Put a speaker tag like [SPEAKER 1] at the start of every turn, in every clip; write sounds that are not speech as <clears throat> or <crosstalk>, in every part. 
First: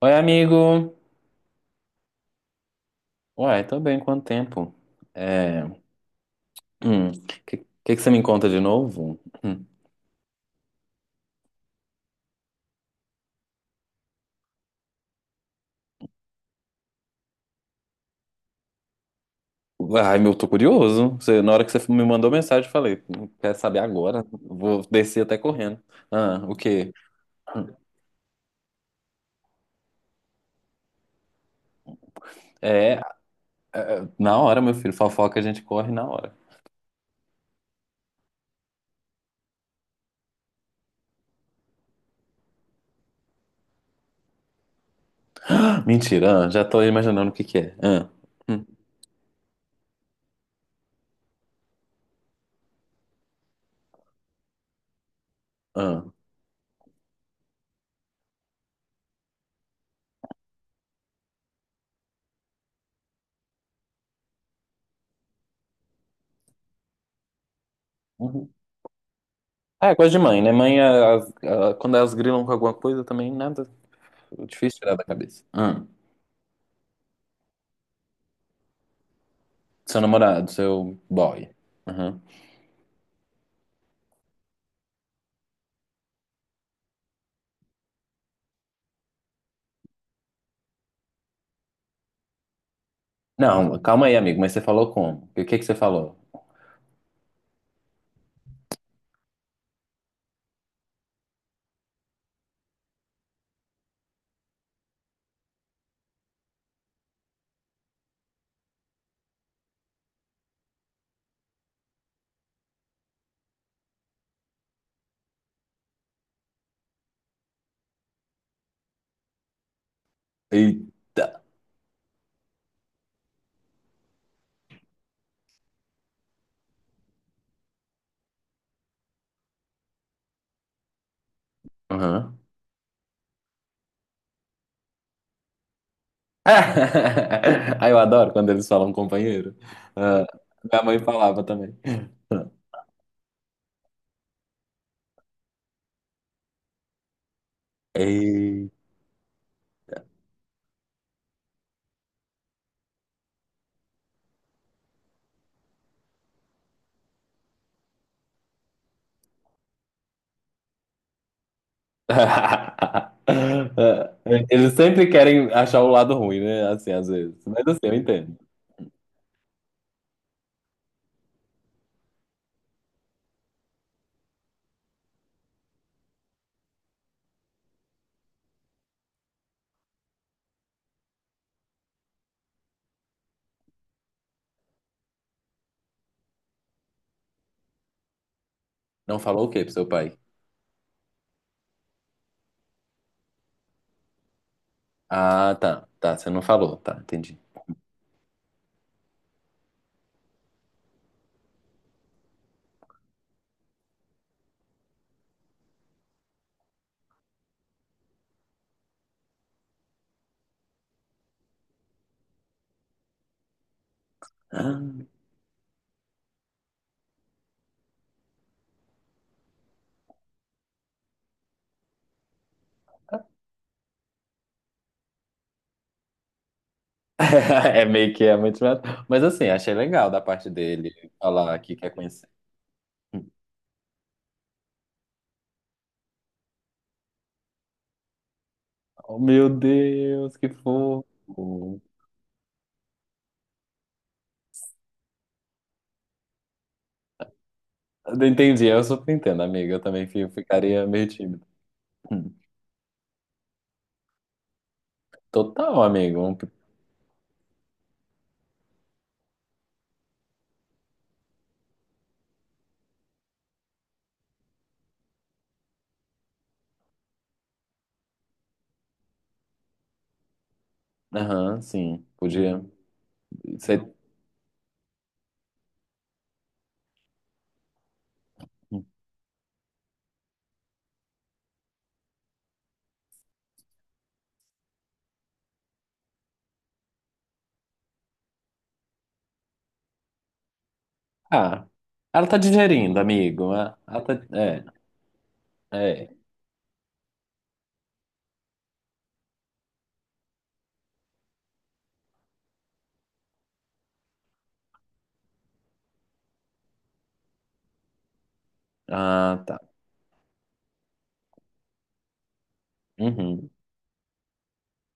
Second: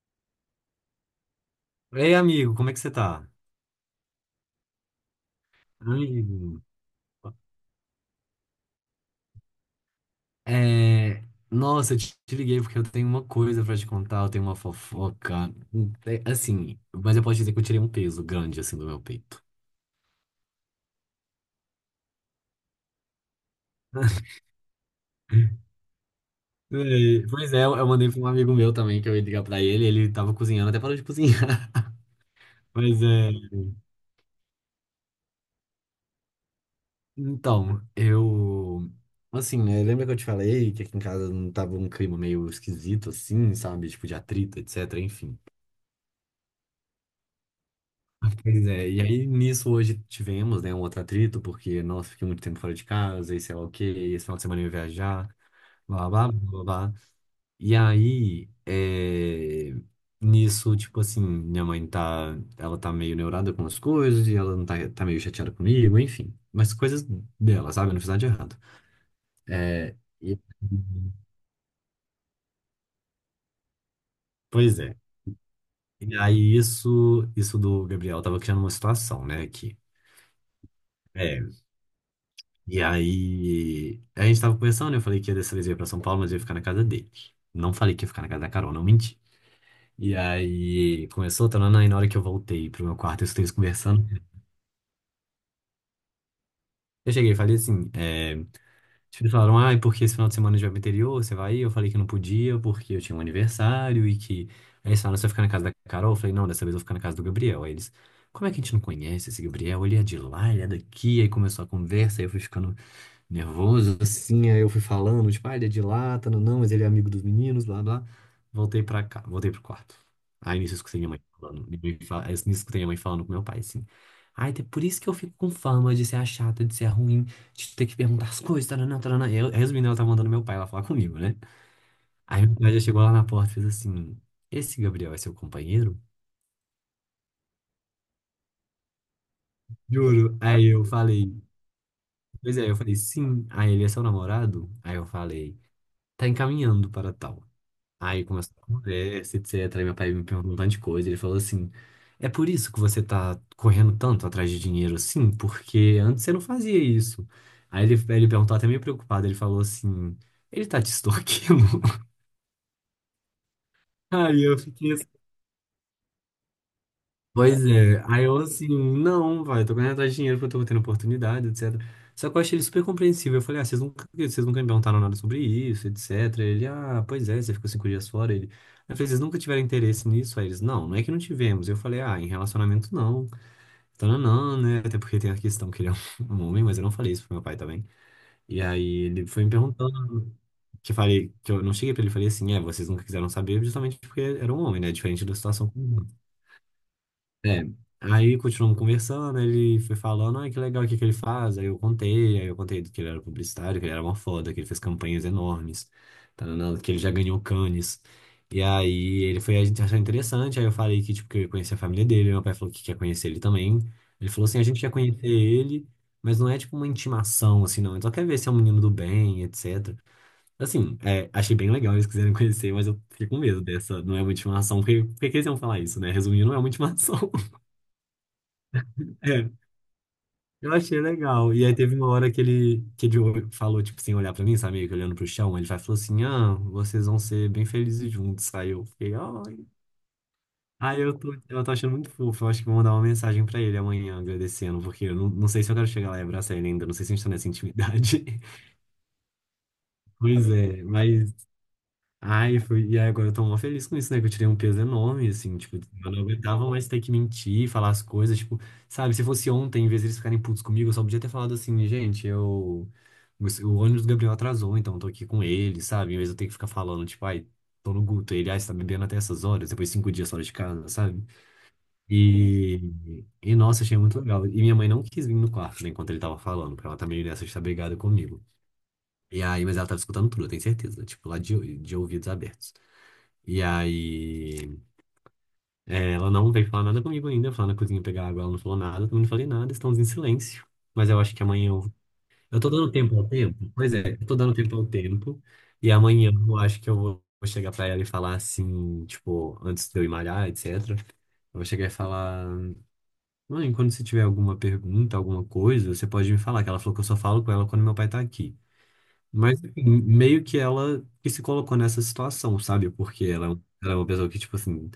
[SPEAKER 1] Oi, amigo.
[SPEAKER 2] Ei, amigo, como é que você tá?
[SPEAKER 1] Uai, tô bem, quanto tempo? É...
[SPEAKER 2] Amigo,
[SPEAKER 1] hum, Que, que que você me conta de novo? Hum.
[SPEAKER 2] é... nossa, eu te liguei porque eu tenho uma coisa pra te contar, eu tenho uma fofoca. É, assim, mas eu posso dizer que eu tirei um peso grande, assim, do meu peito.
[SPEAKER 1] Ai, meu, tô curioso. Na hora que você me mandou mensagem, eu falei, quer saber agora?
[SPEAKER 2] <laughs>
[SPEAKER 1] Vou descer até correndo." Ah, o
[SPEAKER 2] É,
[SPEAKER 1] quê?
[SPEAKER 2] pois é, eu mandei pra um amigo meu também que eu ia ligar pra ele, ele tava cozinhando, até parou de cozinhar. <laughs>
[SPEAKER 1] É,
[SPEAKER 2] Mas é.
[SPEAKER 1] na hora, meu filho, fofoca a gente corre na hora.
[SPEAKER 2] Então, eu. Assim, né? Lembra que eu te falei que aqui em casa não tava um clima meio esquisito, assim, sabe? Tipo, de atrito, etc. Enfim.
[SPEAKER 1] Mentira, ah, já tô imaginando o que que é. Ah, hum,
[SPEAKER 2] Pois é, e aí nisso hoje tivemos, né, um outro atrito, porque, nossa, fiquei muito tempo fora de casa, e sei lá o quê, e esse final de semana eu ia viajar,
[SPEAKER 1] ah,
[SPEAKER 2] blá, blá, blá, blá, blá. E aí, nisso, tipo assim, minha mãe tá, ela tá meio neurada com as coisas, e ela não tá meio chateada comigo, enfim. Mas coisas dela, sabe? Eu não fiz nada de
[SPEAKER 1] uhum.
[SPEAKER 2] errado.
[SPEAKER 1] Ah, é
[SPEAKER 2] É,
[SPEAKER 1] coisa de
[SPEAKER 2] e-
[SPEAKER 1] mãe, né? Mãe, quando elas grilam com alguma coisa, também nada,
[SPEAKER 2] pois
[SPEAKER 1] difícil
[SPEAKER 2] é.
[SPEAKER 1] tirar da cabeça. Ah,
[SPEAKER 2] E aí isso do Gabriel tava criando uma situação, né, aqui.
[SPEAKER 1] seu namorado, seu boy.
[SPEAKER 2] E aí, a gente tava conversando, eu falei que ia dessa vez eu ia pra São Paulo, mas eu ia ficar na casa dele. Não falei que ia ficar na casa da Carol, não menti. E aí, começou, tanana, e na hora que eu voltei pro meu quarto, eu escutei eles
[SPEAKER 1] Não, calma
[SPEAKER 2] conversando.
[SPEAKER 1] aí, amigo, mas você falou como? O que que você falou?
[SPEAKER 2] Eu cheguei e falei assim, é, tipo, eles falaram, ah, e porque esse final de semana a gente vai pro interior, você vai ir? Eu falei que não podia, porque eu tinha um aniversário aí eles falaram, você vai ficar na casa da Carol? Eu falei, não, dessa vez eu vou ficar na casa do Gabriel. Aí eles, como é que a gente não conhece esse Gabriel? Ele é de lá, ele é daqui. Aí começou a conversa, aí eu fui ficando nervoso, assim, aí eu fui falando, tipo, ah, ele é de lá, tá, não, não, mas ele é amigo dos meninos, blá, blá. Voltei pra cá, voltei pro quarto. Aí nisso eu escutei minha mãe
[SPEAKER 1] Eita!
[SPEAKER 2] falando, aí nisso eu escutei minha mãe falando com meu pai, assim. Ai, é por isso que eu fico com fama de ser a chata, de ser a ruim, de ter que perguntar as coisas, taranã, taranã. Eu, resumindo, ela tava mandando meu pai lá falar comigo, né?
[SPEAKER 1] Aham.
[SPEAKER 2] Aí meu
[SPEAKER 1] <laughs>
[SPEAKER 2] pai já chegou lá na porta e fez assim, esse Gabriel é seu companheiro?
[SPEAKER 1] Ah, eu adoro quando eles falam companheiro. Ah,
[SPEAKER 2] Juro. Aí
[SPEAKER 1] minha
[SPEAKER 2] eu
[SPEAKER 1] mãe
[SPEAKER 2] falei,
[SPEAKER 1] falava também.
[SPEAKER 2] pois é, eu falei, sim. Aí ele é seu namorado? Aí eu falei, tá encaminhando para tal. Aí começou a
[SPEAKER 1] Eita!
[SPEAKER 2] conversa, etc. Aí meu pai me perguntou um tanto de coisa. Ele falou assim: é por isso que você tá correndo tanto atrás de dinheiro assim? Porque antes você não fazia isso. Aí ele perguntou até meio preocupado. Ele falou assim: ele tá te extorquindo? <laughs>
[SPEAKER 1] <laughs>
[SPEAKER 2] Aí eu
[SPEAKER 1] Eles
[SPEAKER 2] fiquei.
[SPEAKER 1] sempre querem achar o lado ruim, né? Assim, às vezes. Mas
[SPEAKER 2] Pois
[SPEAKER 1] assim, eu
[SPEAKER 2] é, aí
[SPEAKER 1] entendo.
[SPEAKER 2] eu, assim, não, vai, eu tô correndo atrás de dinheiro porque eu tô tendo oportunidade, etc. Só que eu achei ele super compreensível. Eu falei, ah, vocês nunca me perguntaram nada sobre isso, etc. Ele, ah, pois é, você ficou 5 dias fora. Ele, eu falei, vocês nunca tiveram interesse nisso? Aí eles, não, não é que não tivemos. Eu falei, ah, em relacionamento não. Então, não, não, né? Até porque tem a questão que ele é um <laughs> um homem, mas eu não falei isso pro meu pai também. E aí
[SPEAKER 1] Não
[SPEAKER 2] ele foi
[SPEAKER 1] falou o
[SPEAKER 2] me
[SPEAKER 1] quê pro seu pai?
[SPEAKER 2] perguntando, que eu falei, que eu não cheguei pra ele, e falei assim, é, vocês nunca quiseram saber justamente porque era um homem, né? Diferente da
[SPEAKER 1] Ah,
[SPEAKER 2] situação.
[SPEAKER 1] tá. Tá, você não falou. Tá, entendi.
[SPEAKER 2] É, aí continuamos conversando, ele foi falando, ah, que legal, o que que ele faz? Aí eu contei que ele era publicitário, que ele era uma foda, que ele fez campanhas enormes, tananã, que ele já ganhou Cannes. E aí ele foi, a gente achou interessante, aí eu falei que, tipo, que eu ia conhecer a família dele, meu pai falou que quer conhecer ele também. Ele falou assim, a gente quer
[SPEAKER 1] <laughs>
[SPEAKER 2] conhecer ele, mas não é, tipo, uma intimação, assim, não, ele só quer ver se é um menino do bem, etc. Assim, é, achei bem legal eles quiserem <laughs> conhecer, mas eu fiquei com medo dessa, não é uma intimação, porque por que que eles iam falar isso, né? Resumindo, não é uma intimação.
[SPEAKER 1] É meio que é muito. Mas assim,
[SPEAKER 2] É,
[SPEAKER 1] achei legal da parte
[SPEAKER 2] eu
[SPEAKER 1] dele
[SPEAKER 2] achei legal.
[SPEAKER 1] falar
[SPEAKER 2] E aí
[SPEAKER 1] que quer
[SPEAKER 2] teve uma
[SPEAKER 1] conhecer.
[SPEAKER 2] hora que ele falou, tipo, sem olhar pra mim, sabe? Meio que olhando pro chão. Ele falou assim, ah, vocês vão ser bem felizes juntos. Aí eu fiquei,
[SPEAKER 1] Oh, meu
[SPEAKER 2] ai.
[SPEAKER 1] Deus, que
[SPEAKER 2] Aí
[SPEAKER 1] fofo.
[SPEAKER 2] eu tô, eu tô achando muito fofo. Eu acho que vou mandar uma mensagem pra ele amanhã, agradecendo. Porque eu não sei se eu quero chegar lá e abraçar ele ainda. Não sei se a gente tá nessa
[SPEAKER 1] Eu
[SPEAKER 2] intimidade.
[SPEAKER 1] entendi,
[SPEAKER 2] <laughs>
[SPEAKER 1] eu super entendo, amiga. Eu também
[SPEAKER 2] Pois é,
[SPEAKER 1] ficaria meio
[SPEAKER 2] mas
[SPEAKER 1] tímido. Hum.
[SPEAKER 2] ai, foi... E aí agora eu tô mó feliz com isso, né? Que eu tirei um peso enorme, assim, tipo,
[SPEAKER 1] Total,
[SPEAKER 2] eu não
[SPEAKER 1] amigo.
[SPEAKER 2] aguentava mais ter que mentir, falar as coisas, tipo, sabe, se fosse ontem, em vez de eles ficarem putos comigo, eu só podia ter falado assim, gente, eu. O ônibus do Gabriel atrasou, então eu tô aqui com ele, sabe? Em vez de eu ter que ficar falando, tipo, ai, tô no Guto, ele, ai, você tá bebendo até essas horas, depois 5 dias fora de casa, sabe?
[SPEAKER 1] Aham, sim. Podia
[SPEAKER 2] E. E nossa,
[SPEAKER 1] ser.
[SPEAKER 2] achei muito legal. E minha mãe não quis vir no quarto, né, enquanto ele tava falando, porque ela tá meio nessa de estar brigada comigo.
[SPEAKER 1] Hum,
[SPEAKER 2] E aí, mas ela tava escutando tudo, eu tenho certeza, tipo, lá de ouvidos abertos. E aí, é, ela não veio falar nada comigo ainda. Eu fui lá na cozinha pegar água, ela não falou nada, eu também não falei nada, estamos em silêncio. Mas eu acho que
[SPEAKER 1] ah,
[SPEAKER 2] amanhã eu.
[SPEAKER 1] ela tá
[SPEAKER 2] Eu tô dando
[SPEAKER 1] digerindo,
[SPEAKER 2] tempo ao
[SPEAKER 1] amigo.
[SPEAKER 2] tempo?
[SPEAKER 1] Ah,
[SPEAKER 2] Pois
[SPEAKER 1] ela
[SPEAKER 2] é,
[SPEAKER 1] tá...
[SPEAKER 2] eu tô dando tempo ao tempo. E
[SPEAKER 1] É, é.
[SPEAKER 2] amanhã eu acho que eu vou chegar pra ela e falar assim, tipo, antes de eu ir malhar, etc. Eu vou chegar e falar: mãe, quando você tiver alguma pergunta, alguma coisa, você pode me falar, que ela falou que eu só falo com ela quando meu pai tá aqui.
[SPEAKER 1] Ah, tá.
[SPEAKER 2] Mas, enfim, meio que ela que se colocou nessa situação, sabe? Porque
[SPEAKER 1] Uhum.
[SPEAKER 2] ela é uma pessoa que, tipo assim,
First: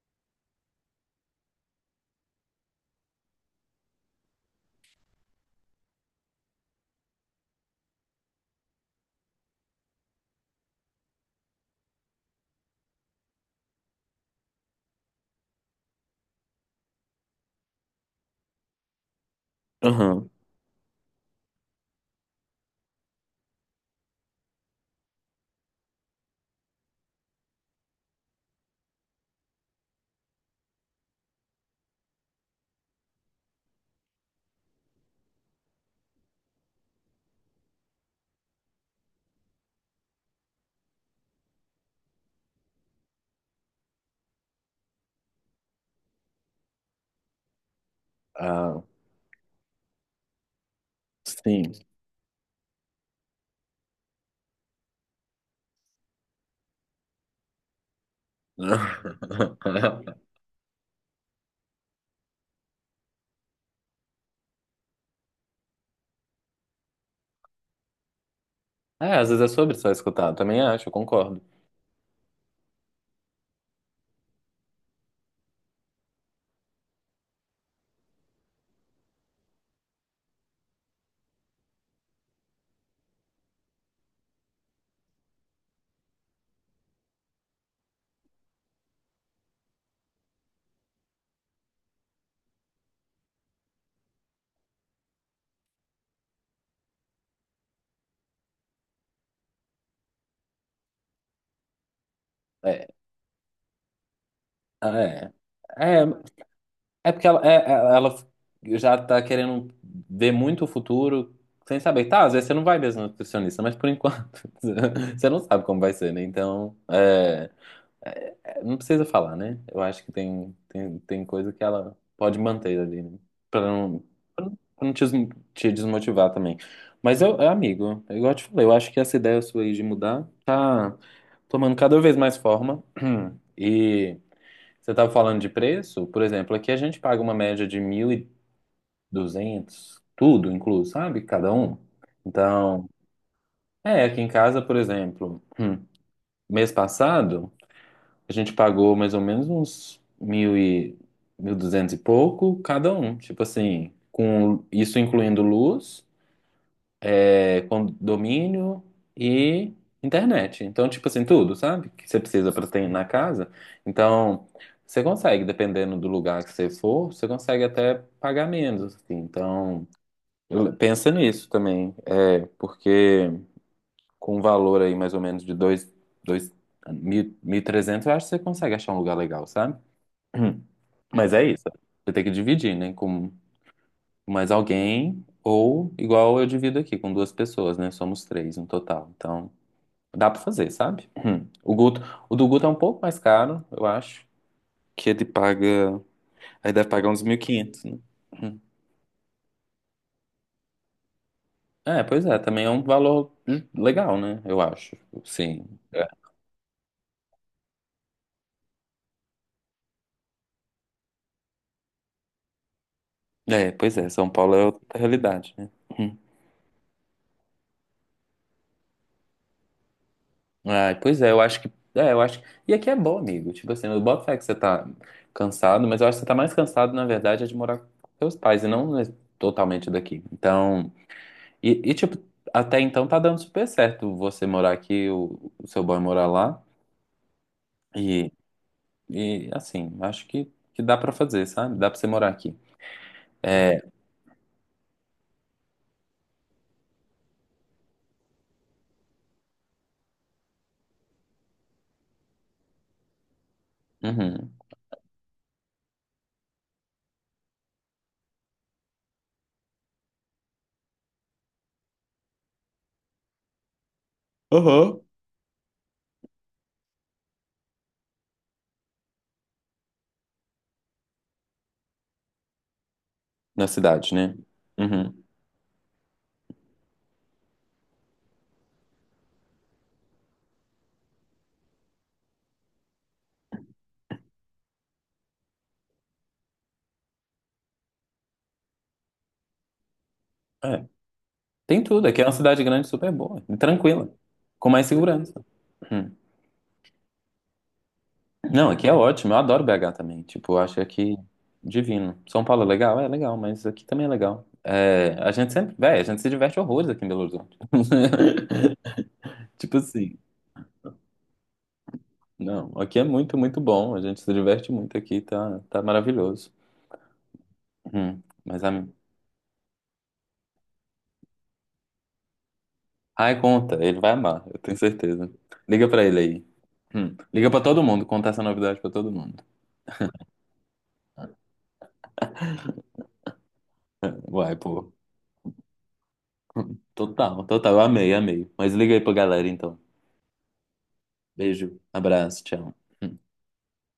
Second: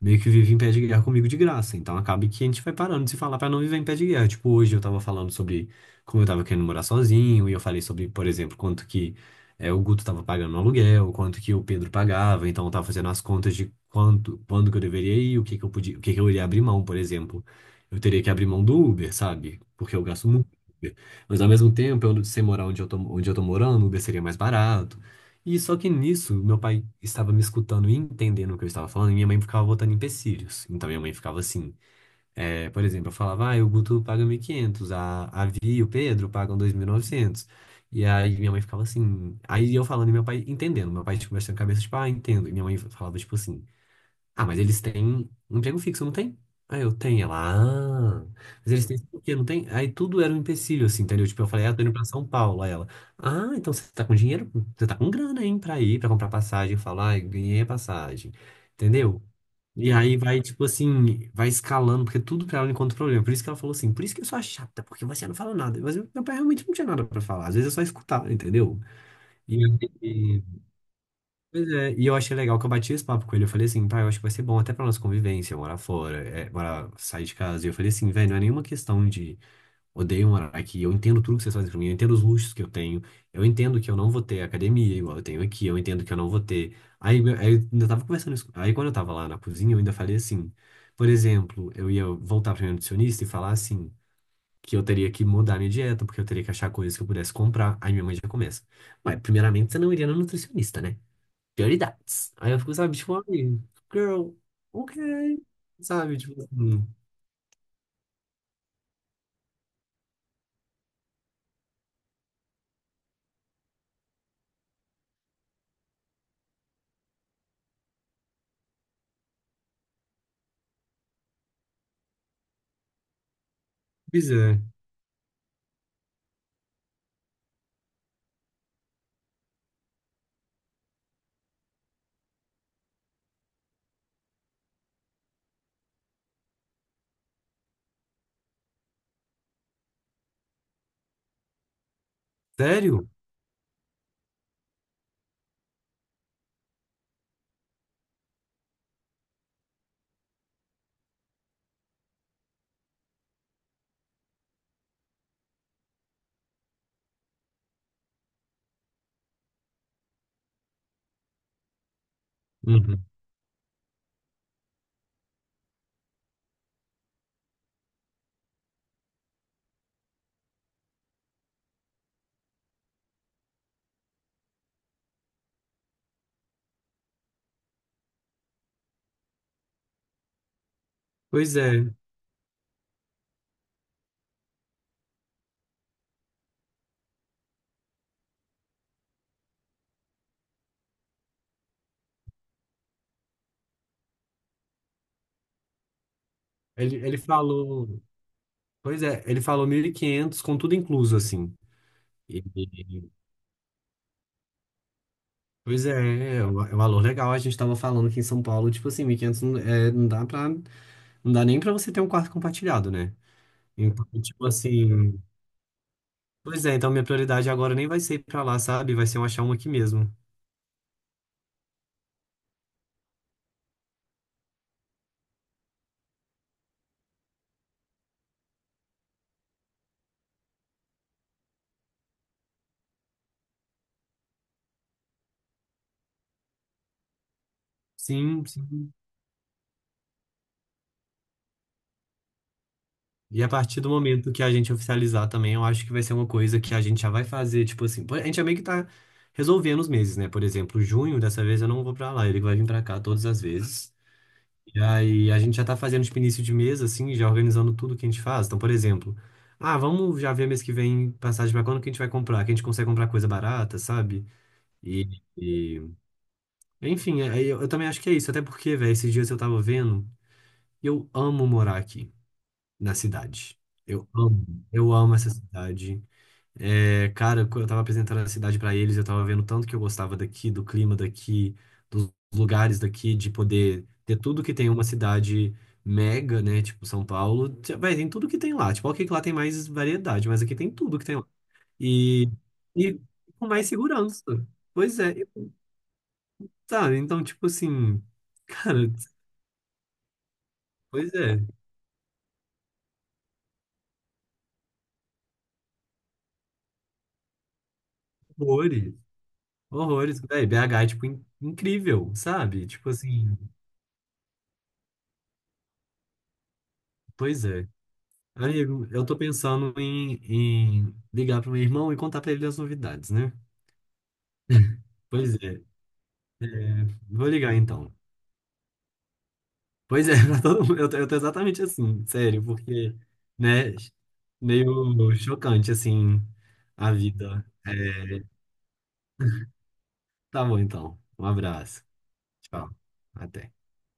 [SPEAKER 2] meio que vive em pé de guerra comigo de graça. Então acaba que a gente vai parando de se falar pra não viver em pé de guerra. Tipo, hoje eu tava falando sobre como eu tava querendo morar sozinho, e eu falei sobre, por exemplo, quanto que é, o Guto tava pagando no aluguel, quanto que o Pedro pagava, então eu tava fazendo as contas de quanto, quando que eu deveria ir, o que que eu podia, o que que eu iria abrir mão, por exemplo. Eu teria que abrir mão do Uber, sabe? Porque eu gasto
[SPEAKER 1] Uhum.
[SPEAKER 2] muito, com Uber. Mas ao mesmo tempo, eu, sem morar onde eu tô morando, o Uber seria mais barato. E só que nisso, meu pai estava me escutando e entendendo o que eu estava falando, e minha mãe ficava botando empecilhos. Então minha mãe ficava assim, por exemplo, eu falava, ah, o Guto paga 1.500, a Vi e o Pedro pagam 2.900. E aí minha mãe ficava assim, aí eu falando e meu pai entendendo, meu pai tipo, mexendo a cabeça, tipo, ah, entendo. E minha mãe falava tipo assim, ah, mas eles têm um emprego fixo, não tem? Ah, eu tenho. Ela, ah. Mas
[SPEAKER 1] Ah,
[SPEAKER 2] eles têm o quê? Não tem? Aí tudo era um empecilho, assim, entendeu? Tipo, eu falei,
[SPEAKER 1] sim.
[SPEAKER 2] ah, tô indo pra São Paulo. Aí ela, ah, então você tá com dinheiro? Você tá com grana, hein, pra ir, pra comprar passagem. Eu falo, ah, eu ganhei a passagem. Entendeu? E
[SPEAKER 1] <laughs>
[SPEAKER 2] aí vai, tipo assim, vai escalando, porque tudo pra ela encontra problema. Por isso que ela falou assim, por isso que eu sou a chata, porque você não fala nada. Mas eu- meu pai realmente não tinha nada pra falar. Às vezes é só escutar, entendeu?
[SPEAKER 1] É, às vezes é sobre só escutar. Eu
[SPEAKER 2] E,
[SPEAKER 1] também acho, eu concordo.
[SPEAKER 2] Pois é, e eu achei legal que eu bati esse papo com ele. Eu falei assim, pai, eu acho que vai ser bom até pra nossa convivência, morar fora, é, morar, sair de casa. E eu falei assim, velho, não é nenhuma questão de odeio morar aqui, eu entendo tudo que vocês fazem pra mim, eu entendo os luxos que eu tenho, eu entendo que eu não vou ter academia igual eu tenho aqui, eu entendo que eu não vou ter. Aí, meu- aí eu ainda tava conversando isso. Aí quando eu tava lá na cozinha, eu ainda falei assim, por exemplo, eu ia voltar pra minha nutricionista e falar assim, que eu teria que mudar minha dieta, porque eu teria que achar coisas que eu pudesse comprar. Aí minha mãe já começa. Mas, primeiramente, você não iria na nutricionista, né? Dirty Dots. Aí eu fico,
[SPEAKER 1] É,
[SPEAKER 2] sabe, tipo, ai, girl,
[SPEAKER 1] ah, é.
[SPEAKER 2] ok.
[SPEAKER 1] É,
[SPEAKER 2] Sabe, tipo, assim,
[SPEAKER 1] é porque ela, ela já tá querendo ver muito o futuro sem saber. Tá, às vezes você não vai mesmo no nutricionista, mas por enquanto <laughs> você não sabe como vai ser, né? Então, é, é, não precisa falar, né? Eu acho que tem coisa que ela pode manter ali, né? Pra não,
[SPEAKER 2] pois é.
[SPEAKER 1] pra não te, te desmotivar também. Mas eu, é, amigo, é igual eu te falei, eu acho que essa ideia sua aí de mudar tá tomando cada vez mais forma. <clears throat> E. Você estava falando de preço? Por exemplo, aqui a gente paga uma média de mil e duzentos tudo incluso, sabe? Cada um. Então,
[SPEAKER 2] Sério?
[SPEAKER 1] é, aqui em casa, por exemplo, mês passado, a gente pagou mais ou menos uns 1.200 e pouco cada um. Tipo assim, com isso incluindo luz, é, condomínio e internet. Então, tipo assim, tudo, sabe? Que você precisa para ter na
[SPEAKER 2] Uhum.
[SPEAKER 1] casa. Então, você consegue, dependendo do lugar que você for, você consegue até pagar menos, assim. Então, pensa nisso também. É, porque com um valor aí mais ou menos de dois, mil, 1.300, eu acho que você consegue achar um lugar legal, sabe? <clears throat> Mas é
[SPEAKER 2] Pois
[SPEAKER 1] isso.
[SPEAKER 2] é.
[SPEAKER 1] Você tem que dividir, né? Com mais alguém, ou igual eu divido aqui, com duas pessoas, né? Somos três no total. Então, dá pra fazer, sabe? Hum. O do Guto é um pouco mais caro, eu acho, que ele paga, aí deve
[SPEAKER 2] Ele,
[SPEAKER 1] pagar
[SPEAKER 2] ele
[SPEAKER 1] uns 1.500, né?
[SPEAKER 2] falou,
[SPEAKER 1] Hum.
[SPEAKER 2] pois é, ele falou 1.500 com tudo incluso, assim.
[SPEAKER 1] É, pois é,
[SPEAKER 2] E-
[SPEAKER 1] também é um
[SPEAKER 2] e-
[SPEAKER 1] valor legal, né? Eu acho. Sim.
[SPEAKER 2] pois é,
[SPEAKER 1] É,
[SPEAKER 2] é um valor legal. A gente tava falando aqui em São Paulo, tipo assim, 1.500 não, é, não dá pra, não dá nem pra você ter um quarto compartilhado, né?
[SPEAKER 1] é, pois
[SPEAKER 2] Então,
[SPEAKER 1] é, São
[SPEAKER 2] tipo
[SPEAKER 1] Paulo é outra
[SPEAKER 2] assim,
[SPEAKER 1] realidade, né? Hum.
[SPEAKER 2] pois é, então minha prioridade agora nem vai ser ir pra lá, sabe? Vai ser eu achar um aqui mesmo.
[SPEAKER 1] Ah, pois é, eu acho que, e aqui é bom, amigo, tipo assim, eu boto fé que você tá cansado, mas eu acho que você tá mais cansado, na verdade, é de morar com seus pais, e não né, totalmente daqui. Então, e, tipo, até então tá dando super certo você morar aqui, o seu boy morar lá. E,
[SPEAKER 2] Sim, sim.
[SPEAKER 1] e assim, acho que dá pra fazer, sabe? Dá pra você morar aqui.
[SPEAKER 2] E a partir
[SPEAKER 1] É,
[SPEAKER 2] do momento que a gente oficializar também, eu acho que vai ser uma coisa que a gente já vai fazer, tipo assim, pô, a gente já meio que tá resolvendo os meses, né? Por exemplo, junho, dessa vez eu não vou pra lá, ele vai vir pra cá todas as vezes.
[SPEAKER 1] uhum.
[SPEAKER 2] E aí a gente já tá fazendo tipo início de mês, assim, já organizando tudo que a gente faz. Então, por exemplo, ah, vamos já ver mês que vem passagem pra quando que a gente vai comprar, que a gente consegue comprar coisa barata, sabe?
[SPEAKER 1] Aham.
[SPEAKER 2] E, e- enfim, aí eu também acho que é isso, até porque, velho, esses dias eu tava vendo, eu amo morar aqui na cidade.
[SPEAKER 1] Na cidade, né?
[SPEAKER 2] Eu amo
[SPEAKER 1] Uhum.
[SPEAKER 2] essa cidade. É, cara, quando eu tava apresentando a cidade pra eles, eu tava vendo tanto que eu gostava daqui, do clima daqui, dos lugares daqui, de poder ter tudo que tem uma cidade mega, né? Tipo São Paulo, vai, tem tudo que tem lá. Tipo, ok, que lá tem mais variedade, mas aqui tem
[SPEAKER 1] É.
[SPEAKER 2] tudo que tem lá.
[SPEAKER 1] Tem tudo. Aqui é
[SPEAKER 2] E,
[SPEAKER 1] uma cidade grande
[SPEAKER 2] e
[SPEAKER 1] super boa,
[SPEAKER 2] com
[SPEAKER 1] e
[SPEAKER 2] mais
[SPEAKER 1] tranquila,
[SPEAKER 2] segurança.
[SPEAKER 1] com mais
[SPEAKER 2] Pois é,
[SPEAKER 1] segurança.
[SPEAKER 2] e,
[SPEAKER 1] Uhum.
[SPEAKER 2] sabe? Então, tipo assim, <laughs>
[SPEAKER 1] Não, aqui
[SPEAKER 2] cara,
[SPEAKER 1] é ótimo. Eu adoro BH também. Tipo, eu acho
[SPEAKER 2] pois
[SPEAKER 1] aqui
[SPEAKER 2] é,
[SPEAKER 1] divino. São Paulo é legal? É legal, mas aqui também é legal. É, a gente sempre, véi, a gente se diverte horrores aqui em Belo Horizonte.
[SPEAKER 2] horrores.
[SPEAKER 1] <laughs> Tipo assim.
[SPEAKER 2] Horrores, velho. BH é, tipo, incrível, sabe?
[SPEAKER 1] Não,
[SPEAKER 2] Tipo
[SPEAKER 1] aqui é
[SPEAKER 2] assim,
[SPEAKER 1] muito, muito bom. A gente se diverte muito aqui, tá, tá maravilhoso.
[SPEAKER 2] pois é.
[SPEAKER 1] Mas a...
[SPEAKER 2] Amigo, eu tô pensando em, ligar pro meu irmão e contar pra ele as novidades, né?
[SPEAKER 1] Ai, conta, ele vai amar, eu tenho certeza.
[SPEAKER 2] Pois é.
[SPEAKER 1] Liga pra ele aí.
[SPEAKER 2] É, vou
[SPEAKER 1] Liga
[SPEAKER 2] ligar
[SPEAKER 1] pra todo
[SPEAKER 2] então.
[SPEAKER 1] mundo, conta essa novidade pra todo mundo.
[SPEAKER 2] Pois é, <laughs> pra todo mundo. Eu tô exatamente assim, sério, porque, né?
[SPEAKER 1] Uai, pô.
[SPEAKER 2] Meio chocante, assim, a
[SPEAKER 1] Total,
[SPEAKER 2] vida.
[SPEAKER 1] total, eu amei,
[SPEAKER 2] É,
[SPEAKER 1] amei. Mas liga aí pra galera então.
[SPEAKER 2] tá bom, então. Um
[SPEAKER 1] Beijo,
[SPEAKER 2] abraço.
[SPEAKER 1] abraço,
[SPEAKER 2] Tchau.
[SPEAKER 1] tchau.
[SPEAKER 2] Até.